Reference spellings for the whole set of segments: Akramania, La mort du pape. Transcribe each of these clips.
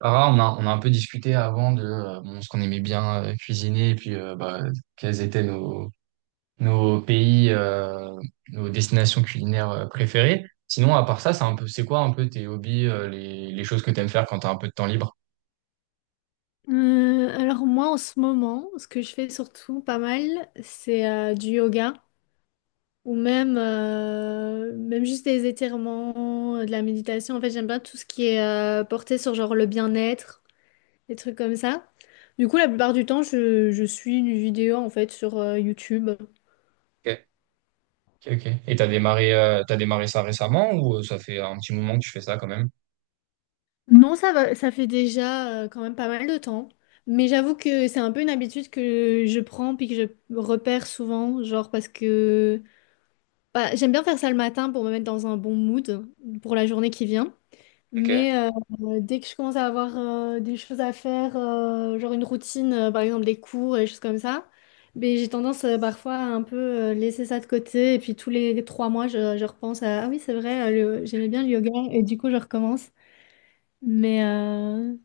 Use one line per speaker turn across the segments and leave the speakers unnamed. Ah, on a un peu discuté avant de bon, ce qu'on aimait bien cuisiner et puis bah, quels étaient nos, nos pays, nos destinations culinaires préférées. Sinon, à part ça, c'est quoi un peu tes hobbies, les choses que tu aimes faire quand tu as un peu de temps libre?
Alors moi en ce moment, ce que je fais surtout pas mal, c'est du yoga ou même, même juste des étirements, de la méditation. En fait, j'aime bien tout ce qui est porté sur genre le bien-être, des trucs comme ça. Du coup, la plupart du temps, je suis une vidéo en fait sur YouTube.
Ok, ok. Ok. Et t'as démarré ça récemment ou ça fait un petit moment que tu fais ça quand même?
Non, ça va, ça fait déjà quand même pas mal de temps. Mais j'avoue que c'est un peu une habitude que je prends puis que je repère souvent, genre parce que. Bah, j'aime bien faire ça le matin pour me mettre dans un bon mood pour la journée qui vient.
Ok,
Mais dès que je commence à avoir des choses à faire, genre une routine, par exemple des cours et des choses comme ça, mais j'ai tendance parfois à un peu laisser ça de côté. Et puis tous les 3 mois, je repense à, ah oui, c'est vrai, j'aimais bien le yoga et du coup, je recommence. Mais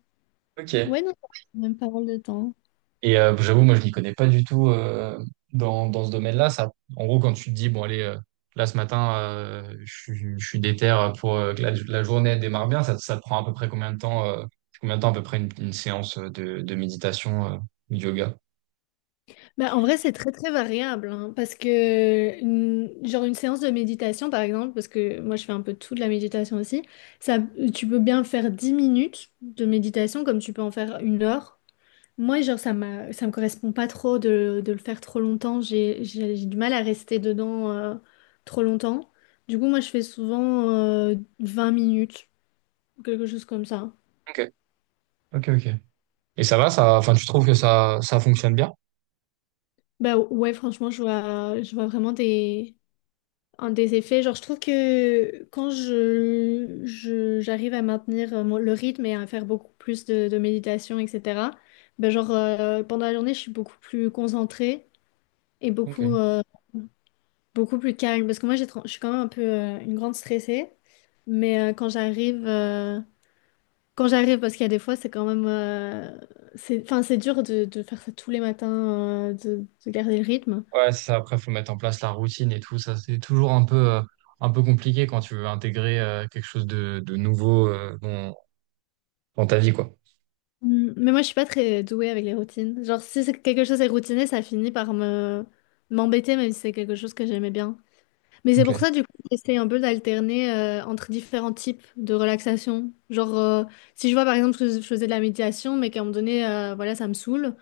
ok.
ouais, non, ça prend même pas mal de temps.
Et j'avoue, moi, je n'y connais pas du tout dans ce domaine-là. Ça, en gros, quand tu te dis, bon, allez, là, ce matin, je suis déter pour que la journée démarre bien, ça te prend à peu près combien de temps, à peu près une séance de méditation, ou de yoga?
Bah, en vrai, c'est très très variable hein, parce que genre une séance de méditation par exemple, parce que moi je fais un peu tout de la méditation aussi, ça, tu peux bien faire 10 minutes de méditation comme tu peux en faire 1 heure. Moi, genre ça me correspond pas trop de le faire trop longtemps, j'ai du mal à rester dedans trop longtemps. Du coup, moi je fais souvent 20 minutes, quelque chose comme ça.
Ok. Ok, ok. Et ça va, ça, enfin, tu trouves que ça fonctionne bien?
Bah ouais, franchement, je vois vraiment un des effets, genre je trouve que quand j'arrive à maintenir le rythme et à faire beaucoup plus de méditation, etc., ben genre pendant la journée, je suis beaucoup plus concentrée et
Ok.
beaucoup plus calme. Parce que moi, je suis quand même un peu une grande stressée, mais quand j'arrive, parce qu'il y a des fois, c'est quand même, enfin, c'est dur de faire ça tous les matins, de garder le rythme.
Ouais, c'est ça. Après, faut mettre en place la routine et tout. Ça, c'est toujours un peu compliqué quand tu veux intégrer quelque chose de nouveau dans ta vie, quoi.
Mm, mais moi, je suis pas très douée avec les routines. Genre, si c'est quelque chose est routiné, ça finit par me m'embêter, même si c'est quelque chose que j'aimais bien. Mais c'est pour
Ok.
ça, du coup, j'essaie un peu d'alterner entre différents types de relaxation. Genre, si je vois par exemple que je faisais de la méditation, mais qu'à un moment donné, voilà, ça me saoule,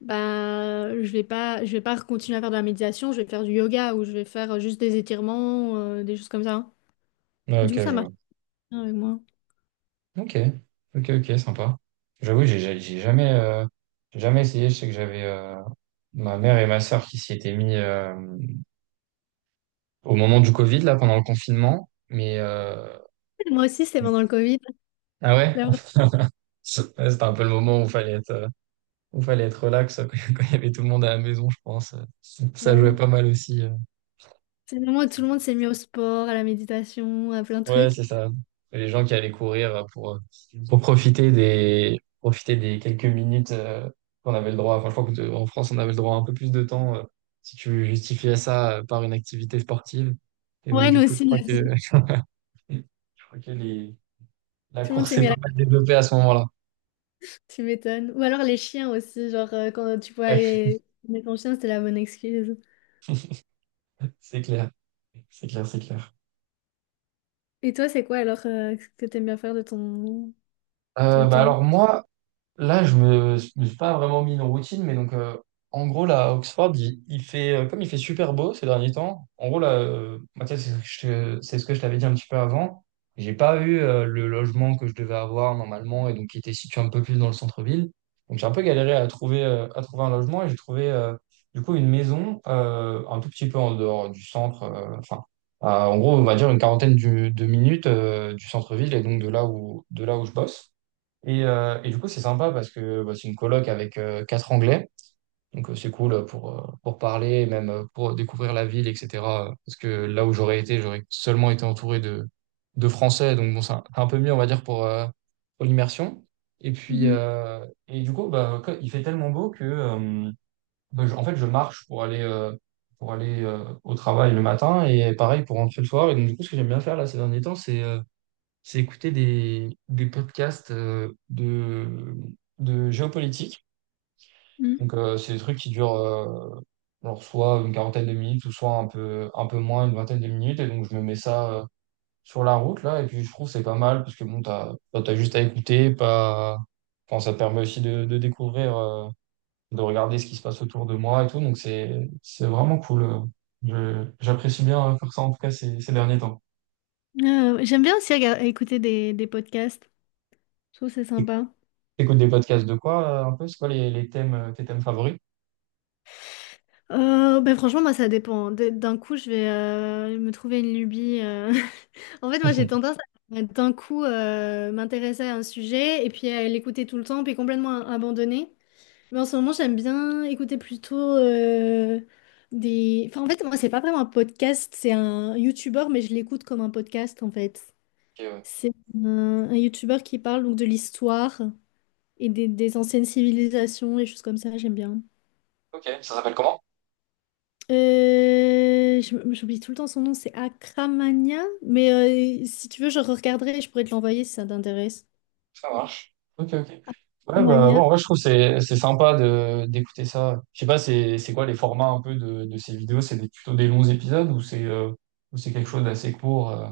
bah, je vais pas continuer à faire de la méditation. Je vais faire du yoga ou je vais faire juste des étirements, des choses comme ça, hein.
Ouais, ok,
Du coup, ça
je
marche
vois.
bien avec moi.
Ok, ok, ok, sympa. J'avoue, j'ai jamais essayé. Je sais que j'avais ma mère et ma sœur qui s'y étaient mis au moment du Covid, là, pendant le confinement. Mais
Moi aussi, c'était pendant le Covid.
ah ouais,
La vraie-
c'était un peu le moment où fallait être relax quand il y avait tout le monde à la maison, je pense. Ça jouait
ouais.
pas mal aussi.
C'est le moment où tout le monde s'est mis au sport, à la méditation, à plein de
Ouais,
trucs.
c'est ça. Les gens qui allaient courir pour profiter des quelques minutes qu'on avait le droit. Enfin, je crois qu'en France, on avait le droit à un peu plus de temps si tu justifiais ça par une activité sportive. Et donc,
Ouais,
du
nous
coup, je
aussi.
crois que, je crois que la
Tout le monde
course
s'est
s'est
mis à
pas
la.
mal développée à ce moment-là.
Tu m'étonnes. Ou alors les chiens aussi, genre quand tu pouvais
Ouais,
aller mettre ton chien, c'était la bonne excuse.
c'est clair. C'est clair, c'est clair.
Et toi, c'est quoi alors que t'aimes bien faire de ton,
Euh,
ton
bah
temps?
alors, moi, là, je me suis pas vraiment mis une routine, mais donc, en gros, là, à Oxford, comme il fait super beau ces derniers temps, en gros, là, moi, tu sais, c'est ce que je t'avais dit un petit peu avant. J'ai pas eu le logement que je devais avoir normalement et donc qui était situé un peu plus dans le centre-ville. Donc, j'ai un peu galéré à trouver un logement et j'ai trouvé, du coup, une maison un tout petit peu en dehors du centre, enfin, en gros, on va dire une quarantaine de minutes du centre-ville et donc de là où je bosse. Et du coup, c'est sympa parce que bah, c'est une coloc avec quatre Anglais. Donc, c'est cool pour parler, même pour découvrir la ville, etc. Parce que là où j'aurais été, j'aurais seulement été entouré de Français. Donc, bon, c'est un peu mieux, on va dire, pour l'immersion. Et puis,
Mhm,
euh, et du coup, bah, il fait tellement beau que, bah, en fait, je marche pour aller au travail le matin et pareil pour rentrer le soir. Et donc, du coup, ce que j'aime bien faire là ces derniers temps, c'est. J'ai écouté des podcasts de géopolitique.
mhm.
Donc, c'est des trucs qui durent alors soit une quarantaine de minutes ou soit un peu moins, une vingtaine de minutes. Et donc, je me mets ça sur la route, là. Et puis, je trouve que c'est pas mal parce que, bon, bah, t'as juste à écouter, pas. Enfin, ça permet aussi de découvrir, de regarder ce qui se passe autour de moi et tout. Donc, c'est vraiment cool. J'apprécie bien faire ça, en tout cas, ces derniers temps.
J'aime bien aussi écouter des podcasts. Je trouve que c'est sympa.
T'écoutes des podcasts de quoi, un peu? C'est quoi les tes thèmes favoris?
Ben franchement, moi, ça dépend. D'un coup, je vais me trouver une lubie. En fait, moi, j'ai tendance à d'un coup m'intéresser à un sujet et puis à l'écouter tout le temps, puis complètement abandonner. Mais en ce moment, j'aime bien écouter Enfin, en fait, moi, c'est pas vraiment un podcast, c'est un YouTuber, mais je l'écoute comme un podcast, en fait.
Ok, ouais.
C'est un YouTuber qui parle donc de l'histoire et des anciennes civilisations et choses comme ça, j'aime bien.
Ok, ça s'appelle comment?
J'oublie tout le temps son nom, c'est Akramania, mais si tu veux, je regarderai et je pourrais te l'envoyer si ça t'intéresse.
Ça marche. Ok, ok. Ouais, bah, ouais,
Akramania.
en vrai, je trouve que c'est sympa de d'écouter ça. Je sais pas, c'est quoi les formats un peu de ces vidéos? C'est plutôt des longs épisodes ou c'est quelque chose d'assez court?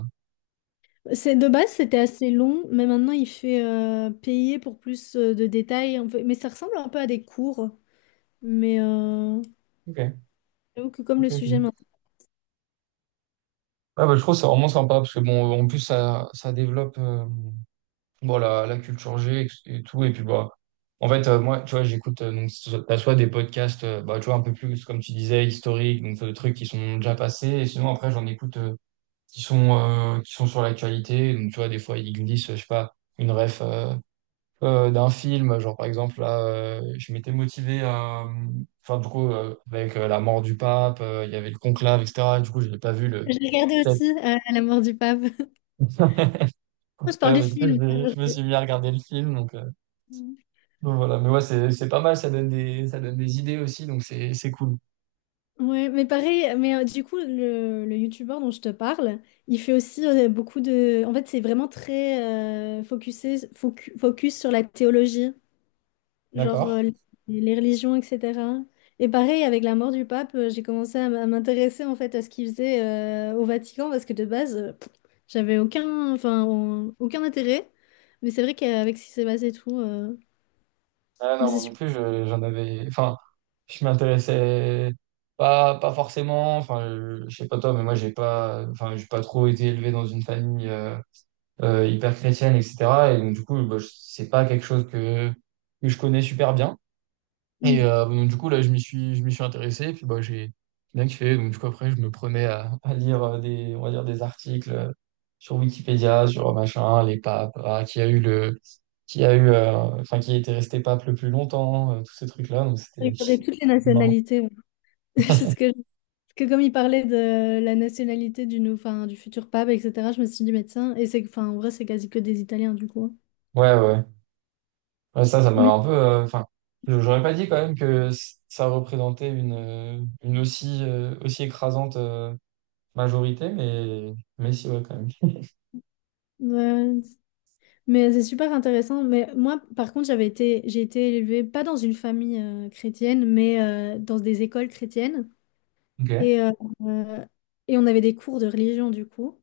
De base, c'était assez long, mais maintenant il fait payer pour plus de détails, en fait. Mais ça ressemble un peu à des cours. Mais euh,
Ok,
J'avoue que comme
ok,
le sujet
ok.
m'intéresse.
Ouais, bah, je trouve que c'est vraiment sympa parce que bon, en plus ça développe. Bon, la culture G et tout. Et puis, bah, en fait, moi, tu vois, j'écoute, donc, t'as soit des podcasts, bah, tu vois, un peu plus, comme tu disais, historiques, donc, des trucs qui sont déjà passés. Et sinon, après, j'en écoute qui sont sur l'actualité. Donc, tu vois, des fois, ils glissent, je sais pas, une ref d'un film. Genre, par exemple, là, je m'étais motivé à. Enfin, du coup, avec la mort du pape, il y avait le conclave, etc. Et cetera. Du coup, je n'ai pas vu le.
J'ai regardé aussi La mort du pape. Je parle du
Mais du coup,
film.
je me suis mis à regarder le film. Donc voilà, mais ouais, c'est pas mal, ça donne des idées aussi, donc c'est cool.
Ouais, mais pareil, mais du coup, le youtubeur dont je te parle, il fait aussi beaucoup En fait, c'est vraiment très focus sur la théologie, genre
D'accord.
les religions, etc. Et pareil, avec la mort du pape, j'ai commencé à m'intéresser en fait à ce qu'il faisait au Vatican, parce que de base, j'avais aucun, enfin, aucun intérêt. Mais c'est vrai qu'avec ce qui s'est passé et tout,
Ah non,
mais c'est
moi non
super.
plus, j'en avais. Enfin, je m'intéressais pas forcément. Enfin, je sais pas toi, mais moi, j'ai pas, enfin, j'ai pas trop été élevé dans une famille hyper chrétienne, etc. Et donc, du coup, bah, c'est pas quelque chose que je connais super bien. Et
Mm.
donc, du coup, là, je m'y suis intéressé. Et puis, bah, j'ai bien kiffé. Donc, du coup, après, je me prenais à lire des, on va dire, des articles sur Wikipédia, sur machin, les papes, ah, qui a eu le, qui a eu, enfin, qui était resté pape le plus longtemps, tous ces trucs-là. Donc, c'était
J'ai regardé toutes les
marrant.
nationalités, ouais. jusque Que comme il parlait de la nationalité enfin, du futur pape, etc., je me suis dit, mais tiens, et enfin, en vrai, c'est quasi que des Italiens, du coup.
Ouais, ouais. Ouais, ça m'avait
Mais,
un peu. Enfin, j'aurais pas dit quand même que ça représentait une aussi écrasante majorité, mais si, ouais, quand même.
ouais. Mais c'est super intéressant. Mais moi, par contre, j'ai été élevée, pas dans une famille chrétienne, mais dans des écoles chrétiennes.
Ok. Ouais.
Et, euh, euh, et on avait des cours de religion, du coup.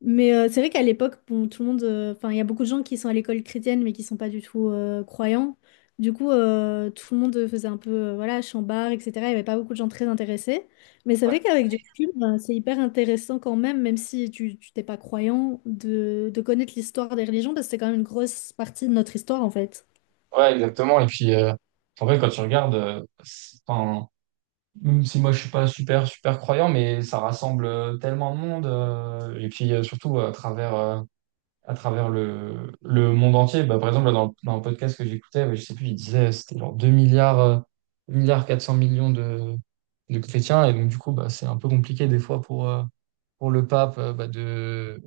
C'est vrai qu'à l'époque, bon, enfin, il y a beaucoup de gens qui sont à l'école chrétienne, mais qui sont pas du tout croyants. Du coup, tout le monde faisait un peu, voilà, chambard, etc. Il y avait pas beaucoup de gens très intéressés. Mais c'est vrai qu'avec du recul, ben, c'est hyper intéressant quand même, même si tu t'es pas croyant, de connaître l'histoire des religions, parce que c'est quand même une grosse partie de notre histoire, en fait.
Ouais, exactement. Et en fait, quand tu regardes, enfin, même si moi je suis pas super, super croyant, mais ça rassemble tellement de monde. Et puis, surtout à travers, le monde entier. Bah, par exemple, là, dans un podcast que j'écoutais, ouais, je sais plus, il disait, c'était genre 2 milliards 400 millions de chrétiens. Et donc, du coup, bah, c'est un peu compliqué des fois pour le pape, bah,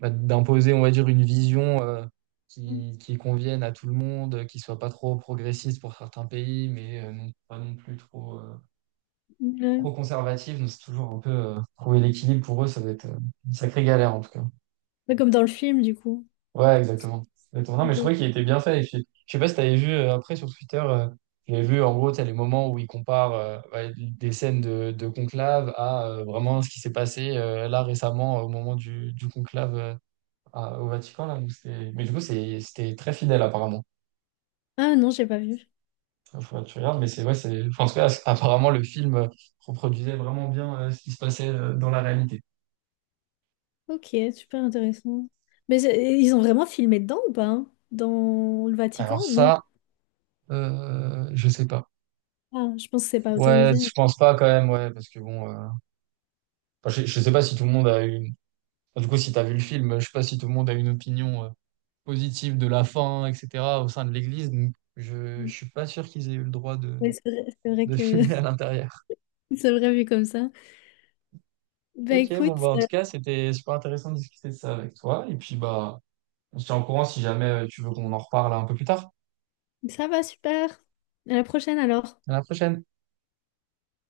bah, d'imposer, on va dire, une vision qui convienne à tout le monde, qui soit pas trop progressiste pour certains pays, mais non, pas non plus
Ouais.
trop conservative. Donc, c'est toujours un peu trouver l'équilibre pour eux, ça doit être une sacrée galère en tout cas.
Ouais, comme dans le film, du coup.
Ouais, exactement. Exactement. Non, mais je trouvais qu'il était bien fait. Et puis, je sais pas si t'avais vu après sur Twitter, j'avais vu en gros, t'as les moments où ils comparent ouais, des scènes de conclave à vraiment ce qui s'est passé là récemment au moment du conclave au Vatican, là, donc mais du coup, c'était très fidèle, apparemment.
Ah non, j'ai pas vu.
Enfin, faut que tu regardes, mais c'est ouais, c'est. Enfin, en tout cas, apparemment, le film reproduisait vraiment bien ce qui se passait dans la réalité.
Ok, super intéressant. Mais ils ont vraiment filmé dedans ou pas, hein, dans le Vatican?
Alors,
Non.
ça, je sais pas.
Ah, je pense que c'est pas
Ouais,
autorisé.
je pense pas quand même, ouais, parce que bon, enfin, je sais pas si tout le monde a une. Enfin, du coup, si t'as vu le film, je sais pas si tout le monde a une opinion positive de la fin, etc., au sein de l'Église. Donc je
Oui,
suis pas sûr qu'ils aient eu le droit
c'est vrai
de
que
filmer à l'intérieur.
c'est vrai vu comme ça. Bah
Ok, bon, bah,
écoute,
en tout cas, c'était super intéressant de discuter de ça avec toi. Et puis, bah. On se tient au courant si jamais tu veux qu'on en reparle un peu plus tard.
ça va super. À la prochaine alors.
À la prochaine.